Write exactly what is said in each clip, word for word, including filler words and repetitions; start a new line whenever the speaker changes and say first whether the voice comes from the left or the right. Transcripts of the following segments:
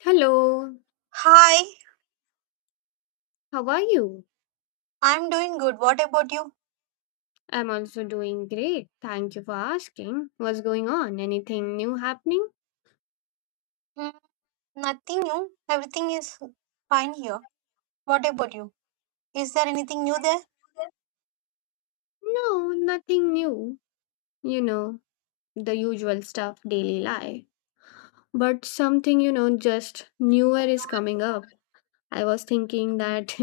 left: Hello,
right: Hi,
left: how are you?
right: I'm doing good. What about you?
left: I'm also doing great. Thank you for asking. What's going on? Anything new happening?
right: Hmm, nothing new. Everything is fine here. What about you? Is there anything new there?
left: No, nothing new. You know, the usual stuff, daily life. But something, you know, just newer is coming up. I was thinking that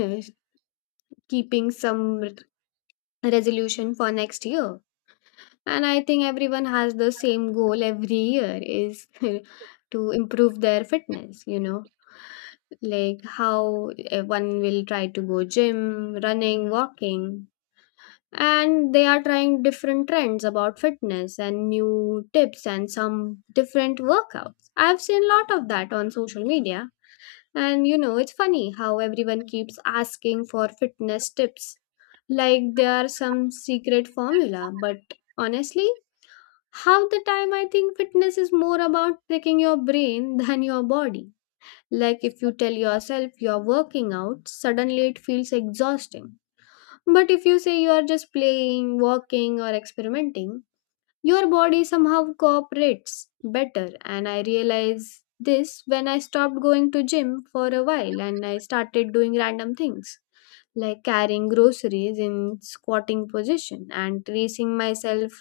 left: keeping some r- resolution for next year. And I think everyone has the same goal every year is to improve their fitness, you know like how uh, one will try to go gym, running, walking. And they are trying different trends about fitness and new tips and some different workouts. I've seen a lot of that on social media. And you know, it's funny how everyone keeps asking for fitness tips like they are some secret formula. But honestly, half the time I think fitness is more about tricking your brain than your body. Like if you tell yourself you're working out, suddenly it feels exhausting. But if you say you are just playing, walking, or experimenting, your body somehow cooperates better. And I realized this when I stopped going to gym for a while and I started doing random things like carrying groceries in squatting position and tracing myself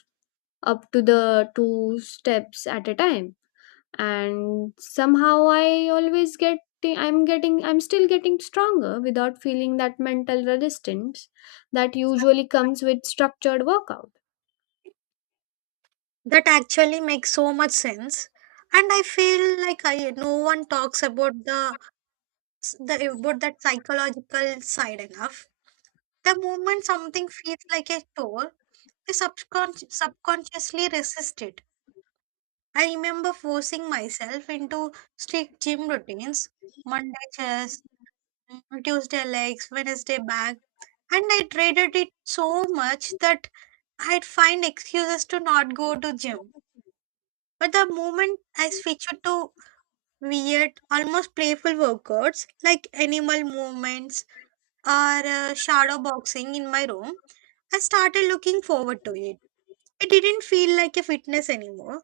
left: up to the two steps at a time, and somehow I always get I'm getting I'm still getting stronger without feeling that mental resistance that usually comes with structured workout.
right: That actually makes so much sense. And I feel like I no one talks about the, the about that psychological side enough. The moment something feels like a chore, I subcon subconsciously resist it. I remember forcing myself into strict gym routines, Monday chest. Mm, Tuesday legs, Wednesday back. And I dreaded it so much that I'd find excuses to not go to gym. But the moment I switched to weird, almost playful workouts like animal movements or uh, shadow boxing in my room, I started looking forward to it. It didn't feel like a fitness anymore.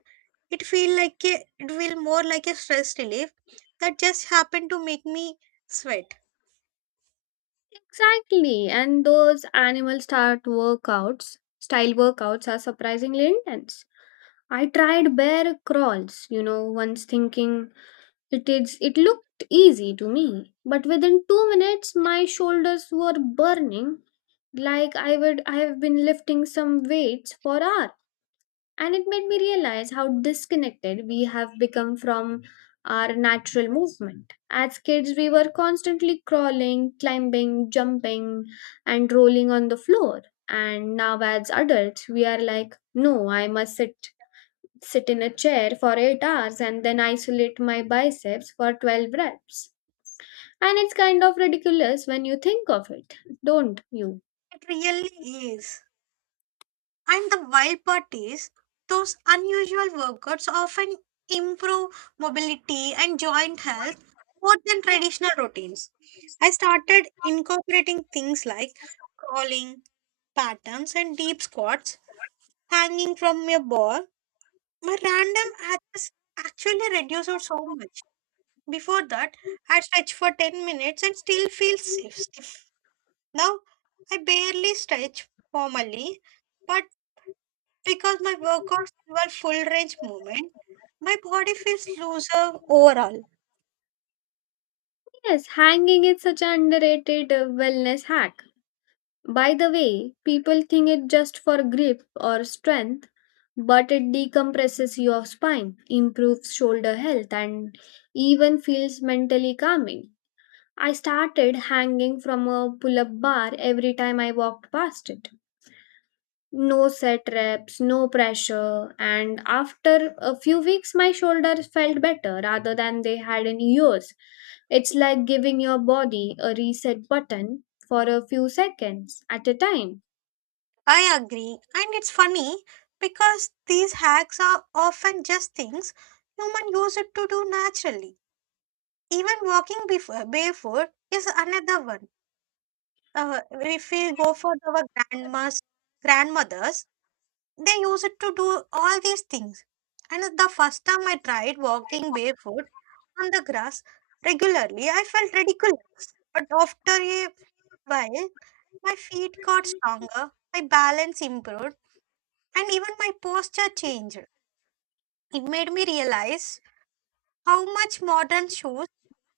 right: It feel like a, it feel more like a stress relief that just happened to make me sweat.
left: Exactly, and those animal start workouts style workouts are surprisingly intense. I tried bear crawls you know once, thinking it is it looked easy to me, but within two minutes my shoulders were burning, like i would i have been lifting some weights for hours. And it made me realize how disconnected we have become from our natural movement. As kids, we were constantly crawling, climbing, jumping, and rolling on the floor. And now, as adults, we are like, no, I must sit sit in a chair for eight hours and then isolate my biceps for twelve reps. And it's kind of ridiculous when you think of it, don't you?
right: It really is. And the wild part is, those unusual workouts often improve mobility and joint health more than traditional routines. I started incorporating things like crawling patterns and deep squats, hanging from a bar. My random acts actually reduced out so much. Before that, I stretch for ten minutes and still feel stiff. stiff. Now, I barely stretch formally, but because my workouts involve full range movement, my body feels looser overall.
left: Yes, hanging is such an underrated uh, wellness hack. By the way, people think it just for grip or strength, but it decompresses your spine, improves shoulder health, and even feels mentally calming. I started hanging from a pull up bar every time I walked past it. No set reps, no pressure, and after a few weeks, my shoulders felt better rather than they had in years. It's like giving your body a reset button for a few seconds at a time.
right: I agree. And it's funny because these hacks are often just things human use it to do naturally. Even walking before, barefoot is another one. Uh, if we go for our grandmas, grandmothers, they use it to do all these things. And the first time I tried walking barefoot on the grass regularly, I felt ridiculous. But after a while, my feet got stronger, my balance improved, and even my posture changed. It made me realize how much modern shoes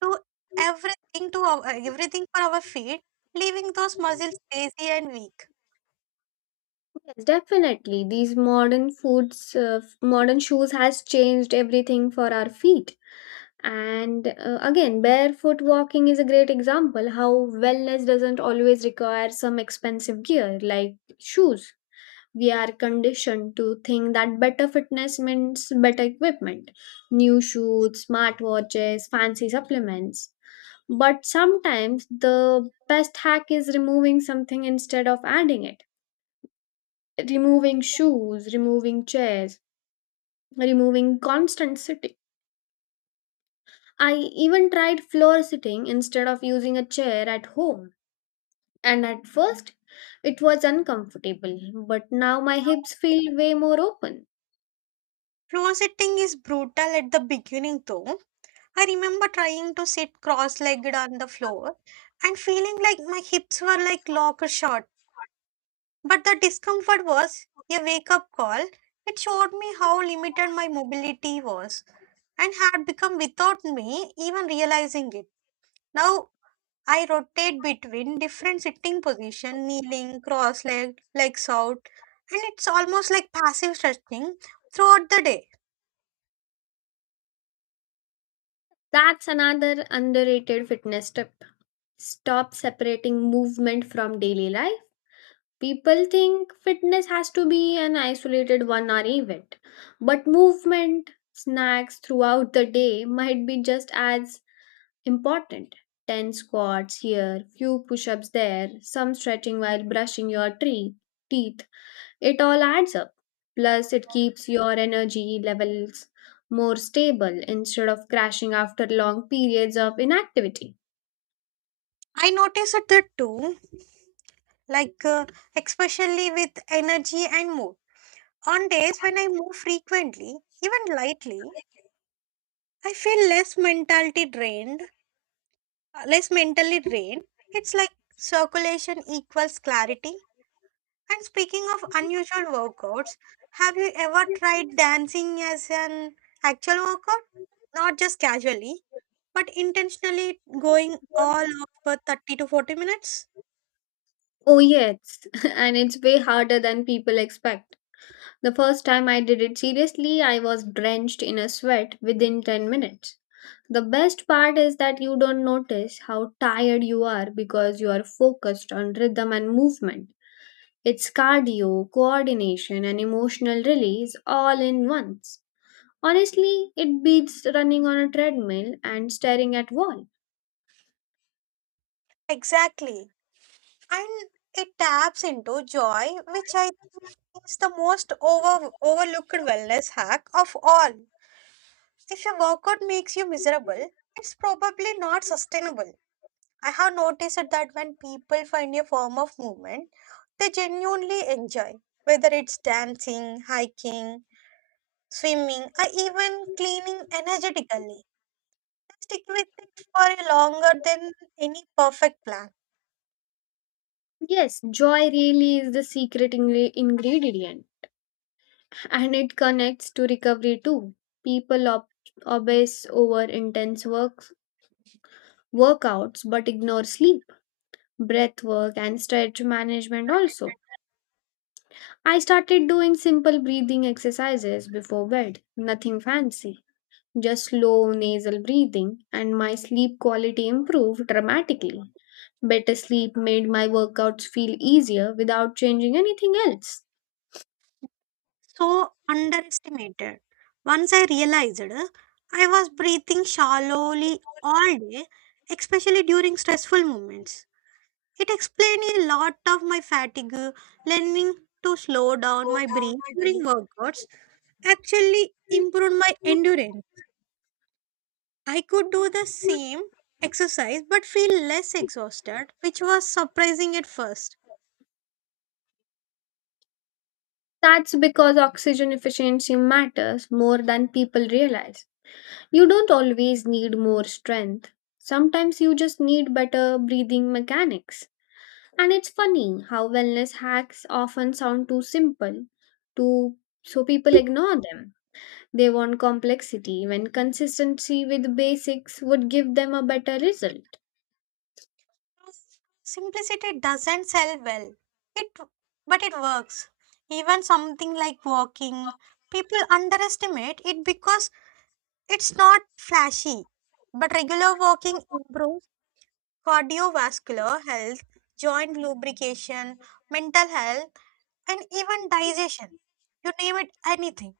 right: do everything to our, everything for our feet, leaving those muscles lazy and weak.
left: Yes, definitely. These modern foods, uh, f- modern shoes has changed everything for our feet. And uh, again, barefoot walking is a great example how wellness doesn't always require some expensive gear like shoes. We are conditioned to think that better fitness means better equipment, new shoes, smartwatches, fancy supplements. But sometimes the best hack is removing something instead of adding it, removing shoes, removing chairs, removing constant sitting. I even tried floor sitting instead of using a chair at home. And at first, it was uncomfortable, but now my hips feel way more open.
right: Floor sitting is brutal at the beginning though, I remember trying to sit cross legged on the floor and feeling like my hips were like locked shut. But the discomfort was a wake up call. It showed me how limited my mobility was and had become without me even realizing it. Now I rotate between different sitting position, kneeling, cross legged, legs out, and it's almost like passive stretching throughout the day.
left: That's another underrated fitness tip. Stop separating movement from daily life. People think fitness has to be an isolated one hour event, but movement, snacks throughout the day might be just as important. ten squats here, few push ups there, some stretching while brushing your tree, teeth. It all adds up. Plus, it keeps your energy levels more stable instead of crashing after long periods of inactivity.
right: I noticed that too, like uh, especially with energy and mood. On days when I move frequently, even lightly, I feel less mentality drained, uh, less mentally drained. It's like circulation equals clarity. And speaking of unusual workouts, have you ever tried dancing as an actual workout? Not just casually, but intentionally going all over thirty to forty minutes?
left: Oh, yes, and it's way harder than people expect. The first time I did it seriously, I was drenched in a sweat within ten minutes. The best part is that you don't notice how tired you are because you are focused on rhythm and movement. It's cardio, coordination, and emotional release all in once. Honestly, it beats running on a treadmill and staring at wall.
right: Exactly. And it taps into joy, which I think is the most over, overlooked wellness hack of all. If your workout makes you miserable, it's probably not sustainable. I have noticed that when people find a form of movement they genuinely enjoy, whether it's dancing, hiking, swimming, or even cleaning energetically, they stick with it for longer than any perfect plan.
left: Yes, joy really is the secret ingre- ingredient, and it connects to recovery too. People ob- obsess over intense work workouts but ignore sleep, breath work and stretch management also. I started doing simple breathing exercises before bed, nothing fancy, just slow nasal breathing, and my sleep quality improved dramatically. Better sleep made my workouts feel easier without changing anything else.
right: So underestimated. Once I realized uh, I was breathing shallowly all day, especially during stressful moments. It explained a lot of my fatigue, learning to slow down my breath during workouts actually improved my endurance. I could do the same exercise but feel less exhausted, which was surprising at first.
left: That's because oxygen efficiency matters more than people realize. You don't always need more strength, sometimes you just need better breathing mechanics. And it's funny how wellness hacks often sound too simple, too, so people ignore them. They want complexity when consistency with basics would give them a better result.
right: Simplicity doesn't sell well. It But it works. Even something like walking, people underestimate it because it's not flashy. But regular walking improves cardiovascular health, joint lubrication, mental health, and even digestion. You name it anything.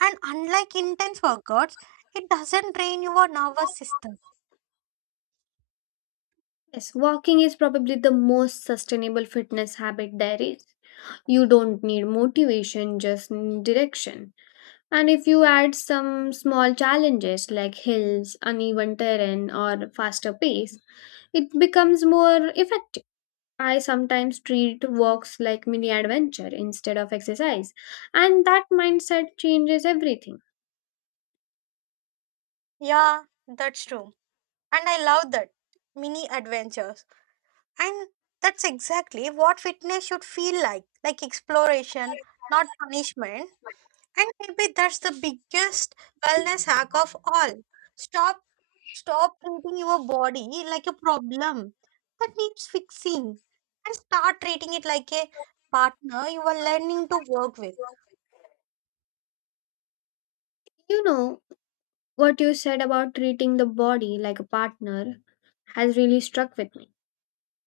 right: And unlike intense workouts, it doesn't drain your nervous system.
left: Yes, walking is probably the most sustainable fitness habit there is. You don't need motivation, just need direction. And if you add some small challenges like hills, uneven terrain, or faster pace, it becomes more effective. I sometimes treat walks like mini adventure instead of exercise, and that mindset changes everything.
right: Yeah, that's true. And I love that. Mini adventures. And that's exactly what fitness should feel like like exploration, not punishment. And maybe that's the biggest wellness hack of all. Stop Stop treating your body like a problem that needs fixing and start treating it like a partner you are learning to work with.
left: You know, what you said about treating the body like a partner has really struck with me,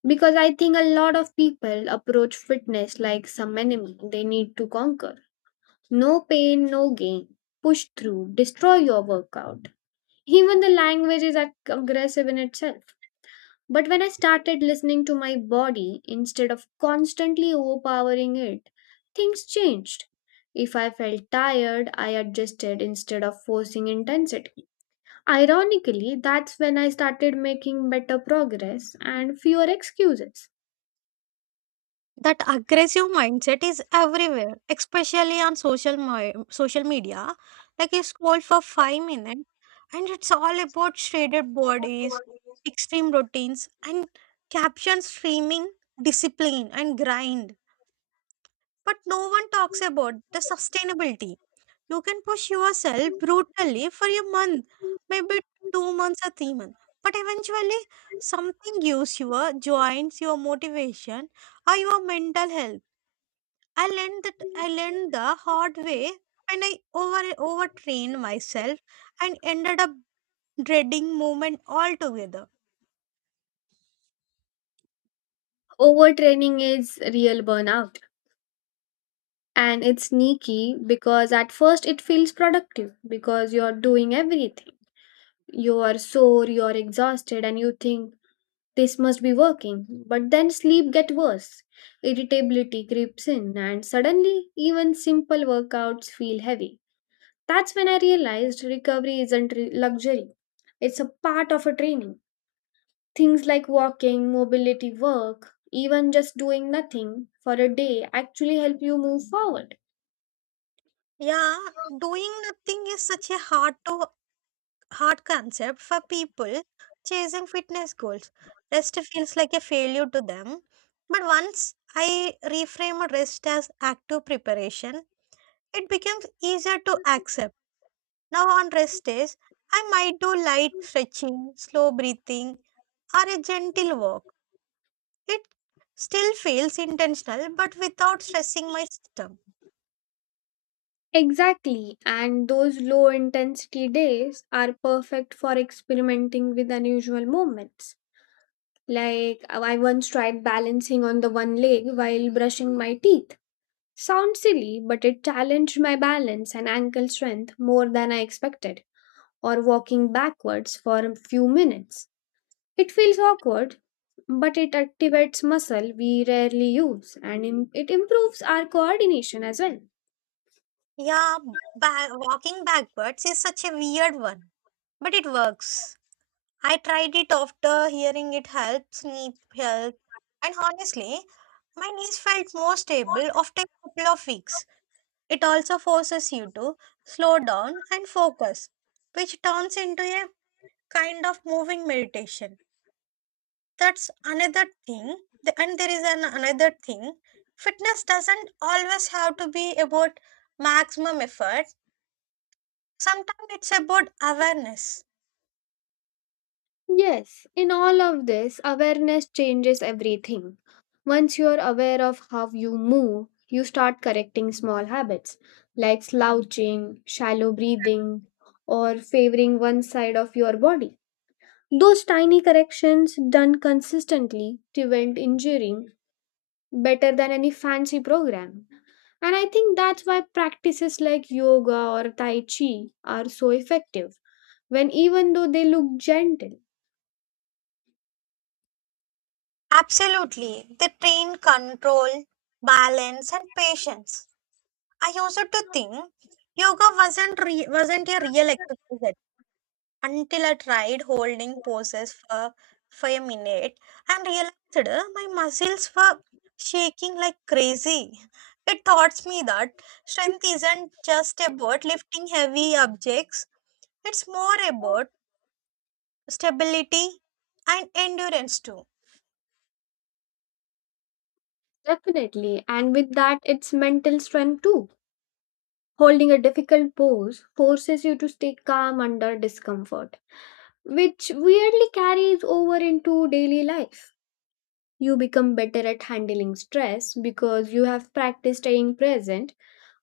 left: because I think a lot of people approach fitness like some enemy they need to conquer. No pain, no gain. Push through, destroy your workout. Even the language is ag- aggressive in itself. But when I started listening to my body instead of constantly overpowering it, things changed. If I felt tired, I adjusted instead of forcing intensity. Ironically, that's when I started making better progress and fewer excuses.
right: That aggressive mindset is everywhere, especially on social mi- social media. Like you scroll for five minutes and it's all about shredded bodies, extreme routines and captions screaming discipline and grind, but no one talks about the sustainability. You can push yourself brutally for a month, maybe two months or three months, but eventually something gives, your joints, your motivation, or your mental health. I learned that I learned the hard way, and I over overtrained myself and ended up dreading movement altogether.
left: Overtraining is real burnout, and it's sneaky because at first it feels productive because you're doing everything. You are sore, you're exhausted, and you think this must be working, but then sleep get worse. Irritability creeps in, and suddenly even simple workouts feel heavy. That's when I realized recovery isn't re- luxury, it's a part of a training. Things like walking, mobility work, even just doing nothing for a day actually help you move forward.
right: Yeah, doing nothing is such a hard to hard concept for people chasing fitness goals. Rest feels like a failure to them. But once I reframe rest as active preparation, it becomes easier to accept. Now on rest days, I might do light stretching, slow breathing, or a gentle walk. It still feels intentional, but without stressing my system.
left: Exactly, and those low intensity days are perfect for experimenting with unusual movements. Like, uh, I once tried balancing on the one leg while brushing my teeth. Sounds silly, but it challenged my balance and ankle strength more than I expected. Or walking backwards for a few minutes. It feels awkward, but it activates muscle we rarely use and im- it improves our coordination as well.
right: Yeah, ba- walking backwards is such a weird one, but it works. I tried it after hearing it helps knee health, and honestly, my knees felt more stable after a couple of weeks. It also forces you to slow down and focus, which turns into a kind of moving meditation. That's another thing The- and there is an another thing, fitness doesn't always have to be about maximum effort, sometimes it's about awareness.
left: Yes, in all of this, awareness changes everything. Once you're aware of how you move, you start correcting small habits like slouching, shallow breathing, or favoring one side of your body. Those tiny corrections done consistently prevent injuring better than any fancy program. And I think that's why practices like yoga or tai chi are so effective when even though they look gentle.
right: Absolutely, they train control, balance and patience. I also to think yoga wasn't re- wasn't a real exercise until I tried holding poses for, for a minute and realized uh, my muscles were shaking like crazy. It taught me that strength isn't just about lifting heavy objects, it's more about stability and endurance too.
left: Definitely. And with that, it's mental strength too. Holding a difficult pose forces you to stay calm under discomfort, which weirdly carries over into daily life. You become better at handling stress because you have practiced staying present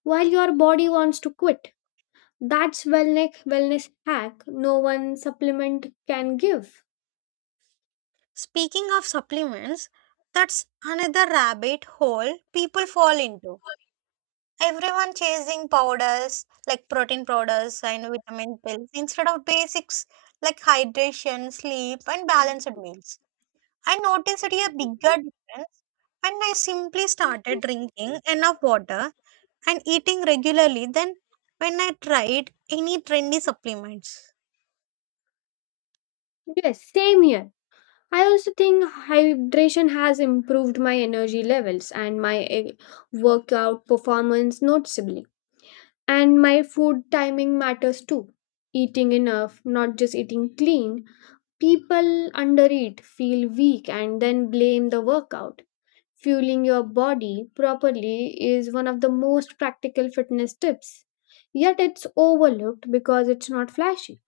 left: while your body wants to quit. That's wellness wellness hack no one supplement can give.
right: Speaking of supplements, that's another rabbit hole people fall into. Everyone chasing powders like protein powders and vitamin pills instead of basics like hydration, sleep, and balanced meals. I noticed a bigger difference when I simply started drinking enough water and eating regularly than when I tried any trendy supplements.
left: Yes, same here. I also think hydration has improved my energy levels and my eh, workout performance noticeably. And my food timing matters too. Eating enough, not just eating clean. People undereat, feel weak, and then blame the workout. Fueling your body properly is one of the most practical fitness tips. Yet it's overlooked because it's not flashy.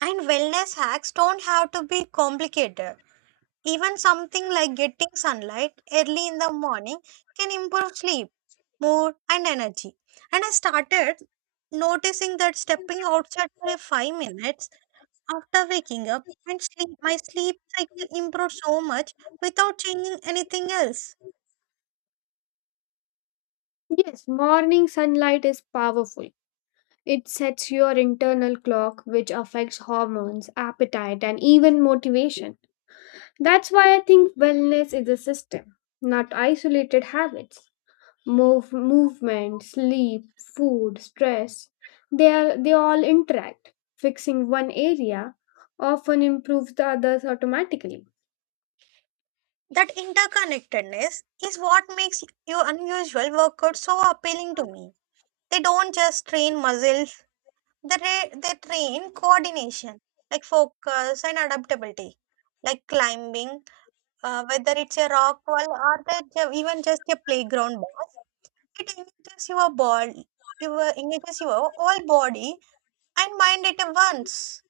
right: And wellness hacks don't have to be complicated. Even something like getting sunlight early in the morning can improve sleep, mood, and energy. And I started noticing that stepping outside for a five minutes after waking up and sleep, my sleep cycle improved so much without changing anything else.
left: Yes, morning sunlight is powerful. It sets your internal clock, which affects hormones, appetite, and even motivation. That's why I think wellness is a system, not isolated habits. Move, movement, sleep, food, stress, they, are, they all interact. Fixing one area often improves the others automatically.
right: That interconnectedness is what makes your unusual workouts so appealing to me. They don't just train muscles They, tra- they train coordination, like focus and adaptability, like climbing, uh, whether it's a rock wall or that ju- even just a playground bus. It engages your body, your engages your whole body and mind at once.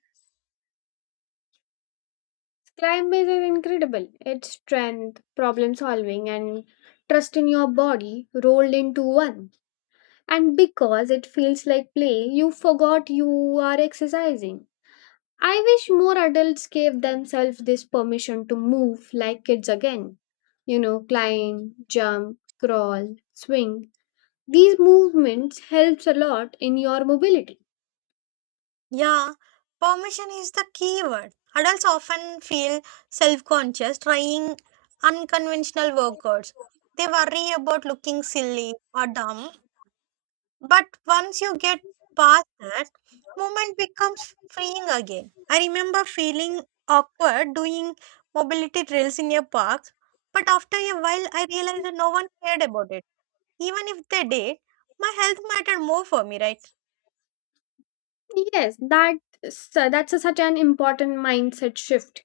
left: Climb base is incredible. It's strength, problem solving, and trust in your body rolled into one. And because it feels like play, you forgot you are exercising. I wish more adults gave themselves this permission to move like kids again. You know, climb, jump, crawl, swing. These movements helps a lot in your mobility.
right: Yeah, permission is the key word. Adults often feel self-conscious trying unconventional workouts. They worry about looking silly or dumb. But once you get past that, movement becomes freeing again. I remember feeling awkward doing mobility drills in a park, but after a while, I realized that no one cared about it. Even if they did, my health mattered more for me, right?
left: Yes, that so that's a, such an important mindset shift.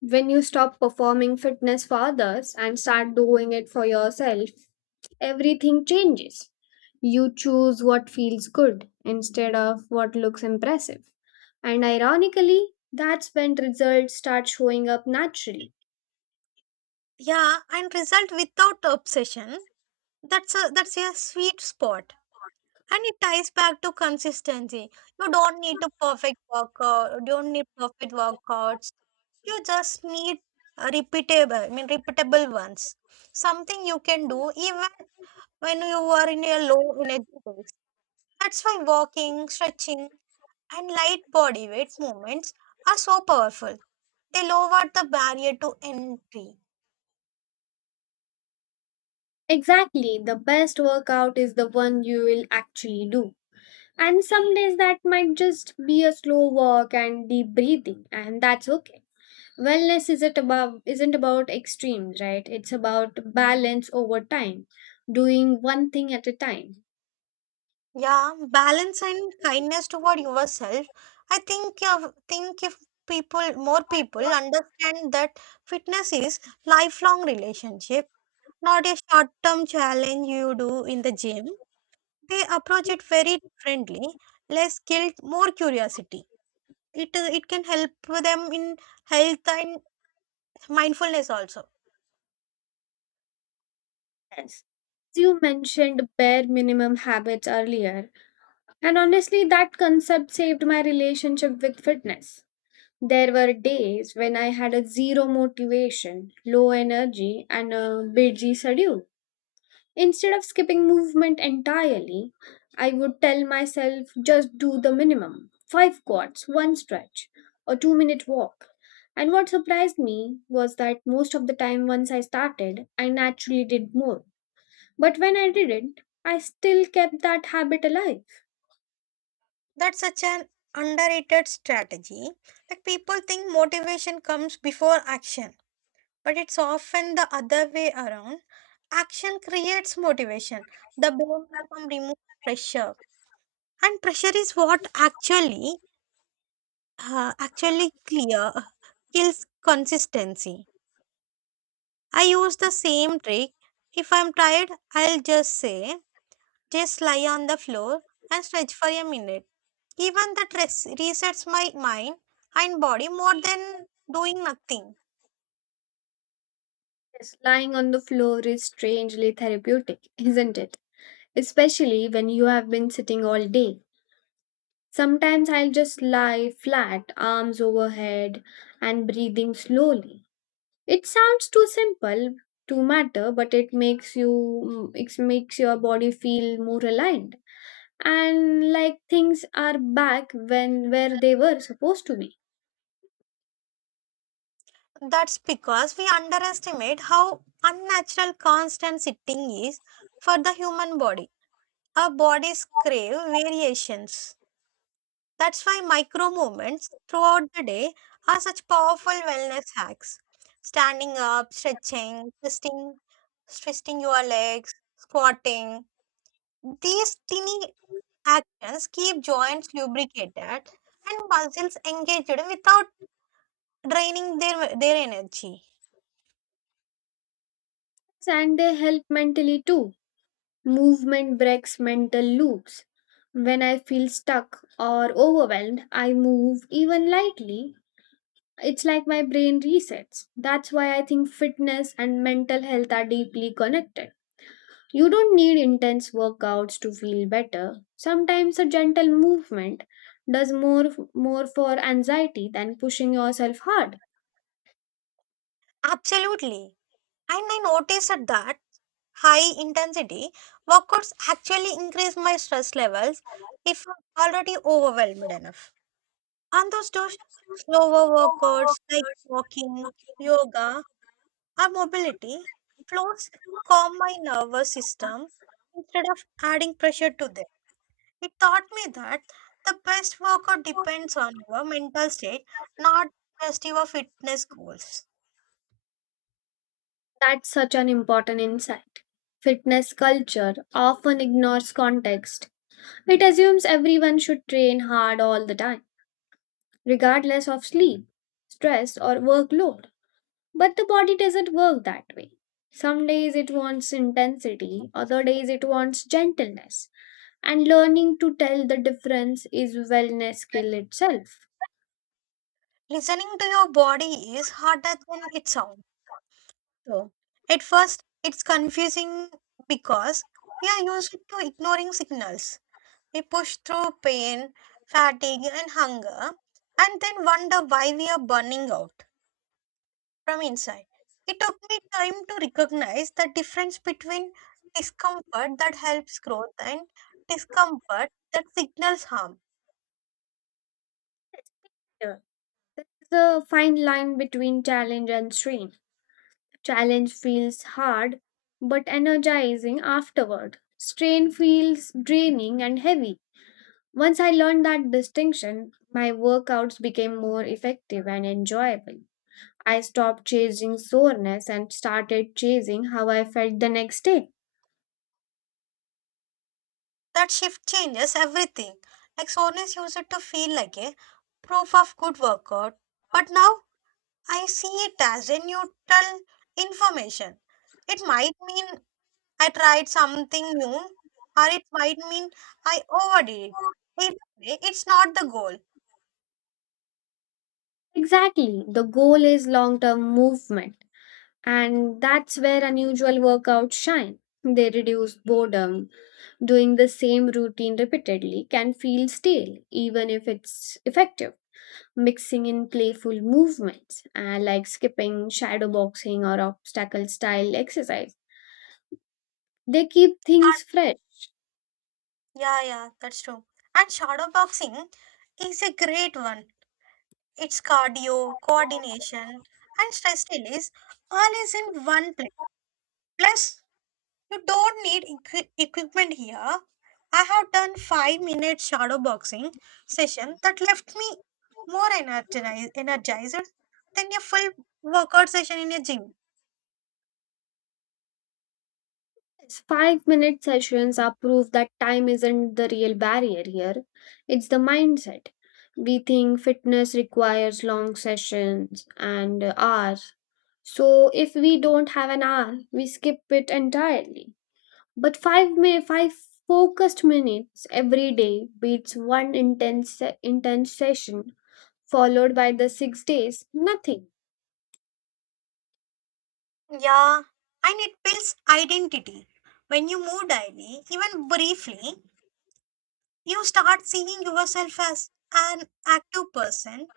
left: When you stop performing fitness for others and start doing it for yourself, everything changes. You choose what feels good instead of what looks impressive. And ironically, that's when results start showing up naturally.
right: Yeah, and result without obsession. That's a that's a sweet spot, and it ties back to consistency. You don't need to perfect workout. You don't need perfect workouts, you just need a repeatable i mean repeatable ones, something you can do even when you are in a low energy phase. That's why walking, stretching and light body weight movements are so powerful, they lower the barrier to entry.
left: Exactly, the best workout is the one you will actually do. And some days that might just be a slow walk and deep breathing, and that's okay. Wellness isn't about isn't about extremes, right? It's about balance over time, doing one thing at a time.
right: Yeah, balance and kindness toward yourself. I think uh, think if people more people understand that fitness is lifelong relationship, not a short term challenge you do in the gym, they approach it very differently, less guilt, more curiosity. It uh, it can help them in health and mindfulness also.
left: Yes. You mentioned bare minimum habits earlier, and honestly, that concept saved my relationship with fitness. There were days when I had a zero motivation, low energy, and a busy schedule. Instead of skipping movement entirely, I would tell myself just do the minimum five squats, one stretch, a two minute walk. And what surprised me was that most of the time, once I started, I naturally did more, but when I didn't, I still kept that habit alive.
right: That's such an underrated strategy. Like people think motivation comes before action, but it's often the other way around. Action creates motivation, the brain removes pressure, and pressure is what actually uh, actually clear kills consistency. I use the same trick. If I'm tired, I'll just say, just lie on the floor and stretch for a minute. Even that res- resets my mind and body more than doing nothing.
left: Yes, lying on the floor is strangely therapeutic, isn't it? Especially when you have been sitting all day. Sometimes I'll just lie flat, arms overhead, and breathing slowly. It sounds too simple to matter, but it makes you mm, it makes your body feel more aligned and like things are back when where they were supposed to be.
right: That's because we underestimate how unnatural constant sitting is for the human body. Our bodies crave variations. That's why micro movements throughout the day are such powerful wellness hacks. Standing up, stretching, twisting, twisting your legs, squatting. These tiny actions keep joints lubricated and muscles engaged without draining their, their energy.
left: And they help mentally too. Movement breaks mental loops. When I feel stuck or overwhelmed, I move even lightly. It's like my brain resets. That's why I think fitness and mental health are deeply connected. You don't need intense workouts to feel better. Sometimes a gentle movement does more more for anxiety than pushing yourself hard.
right: Absolutely. And I noticed that high intensity workouts actually increase my stress levels if I'm already overwhelmed enough. And those do Slower workouts like walking, yoga, or mobility flows calm my nervous system instead of adding pressure to them. It taught me that the best workout depends on your mental state, not just your fitness goals.
left: That's such an important insight. Fitness culture often ignores context. It assumes everyone should train hard all the time, regardless of sleep, stress, or workload. But the body doesn't work that way. Some days it wants intensity, other days it wants gentleness. And learning to tell the difference is wellness skill itself.
right: Listening to your body is harder than it sounds. So, at first, it's confusing because we are used to ignoring signals. We push through pain, fatigue, and hunger, and then wonder why we are burning out from inside. It took me time to recognize the difference between discomfort that helps growth and discomfort that signals harm.
left: Yeah. The fine line between challenge and strain. Challenge feels hard but energizing afterward. Strain feels draining and heavy. Once I learned that distinction, my workouts became more effective and enjoyable. I stopped chasing soreness and started chasing how I felt the next day.
right: That shift changes everything. Like soreness used to feel like a proof of good workout, but now I see it as a neutral information. It might mean I tried something new, or it might mean I overdid it. Either way, it's not the goal.
left: Exactly, the goal is long term movement, and that's where unusual workouts shine. They reduce boredom. Doing the same routine repeatedly can feel stale, even if it's effective. Mixing in playful movements uh, like skipping, shadow boxing, or obstacle style exercise. They keep things fresh.
right: Yeah, yeah, that's true. And shadow boxing is a great one. It's cardio, coordination, and stress release all is in one place. Plus, you don't need equi- equipment here. I have done five minute shadow boxing session that left me more energized, energized than a full workout session in a gym.
left: Five minute sessions are proof that time isn't the real barrier here, it's the mindset. We think fitness requires long sessions and uh, hours. So if we don't have an hour, we skip it entirely. But five mi- five focused minutes every day beats one intense se- intense session followed by the six days nothing.
right: Yeah, and it builds identity. When you move daily, even briefly, you start seeing yourself as an active person.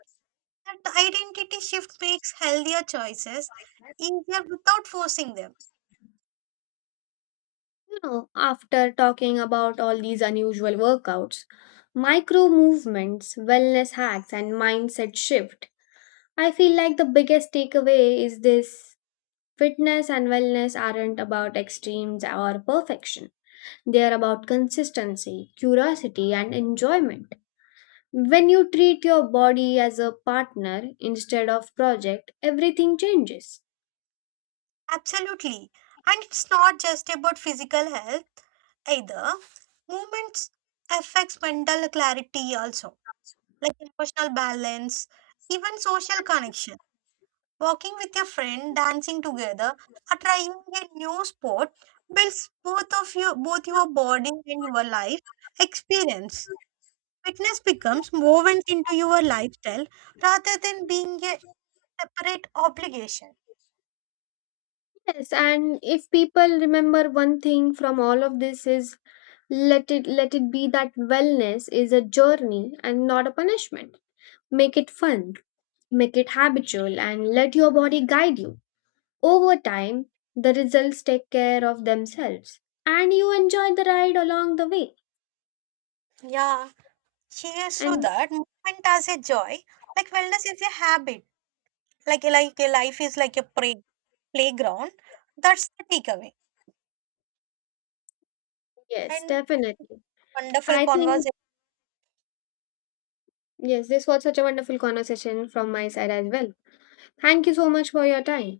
right: That identity shift makes healthier choices easier without forcing them.
left: Now, after talking about all these unusual workouts, micro movements, wellness hacks, and mindset shift, I feel like the biggest takeaway is this: fitness and wellness aren't about extremes or perfection. They are about consistency, curiosity, and enjoyment. When you treat your body as a partner instead of project, everything changes.
right: Absolutely. And it's not just about physical health either. Movement affects mental clarity also, like emotional balance, even social connection. Walking with your friend, dancing together, or trying a new sport builds both of you both your body and your life experience. Fitness becomes woven into your lifestyle rather than being a separate obligation.
left: Yes, and if people remember one thing from all of this is let it let it be that wellness is a journey and not a punishment. Make it fun, make it habitual and let your body guide you. Over time, the results take care of themselves and you enjoy the ride along the way.
right: Yeah. Cheers to
left: And
right: that. Movement as a joy. Like wellness is a habit. Like like a life is like a play, playground. That's the takeaway.
left: yes,
right: And
left: definitely.
right: wonderful
left: I think
right: conversation.
left: yes, this was such a wonderful conversation from my side as well. Thank you so much for your time.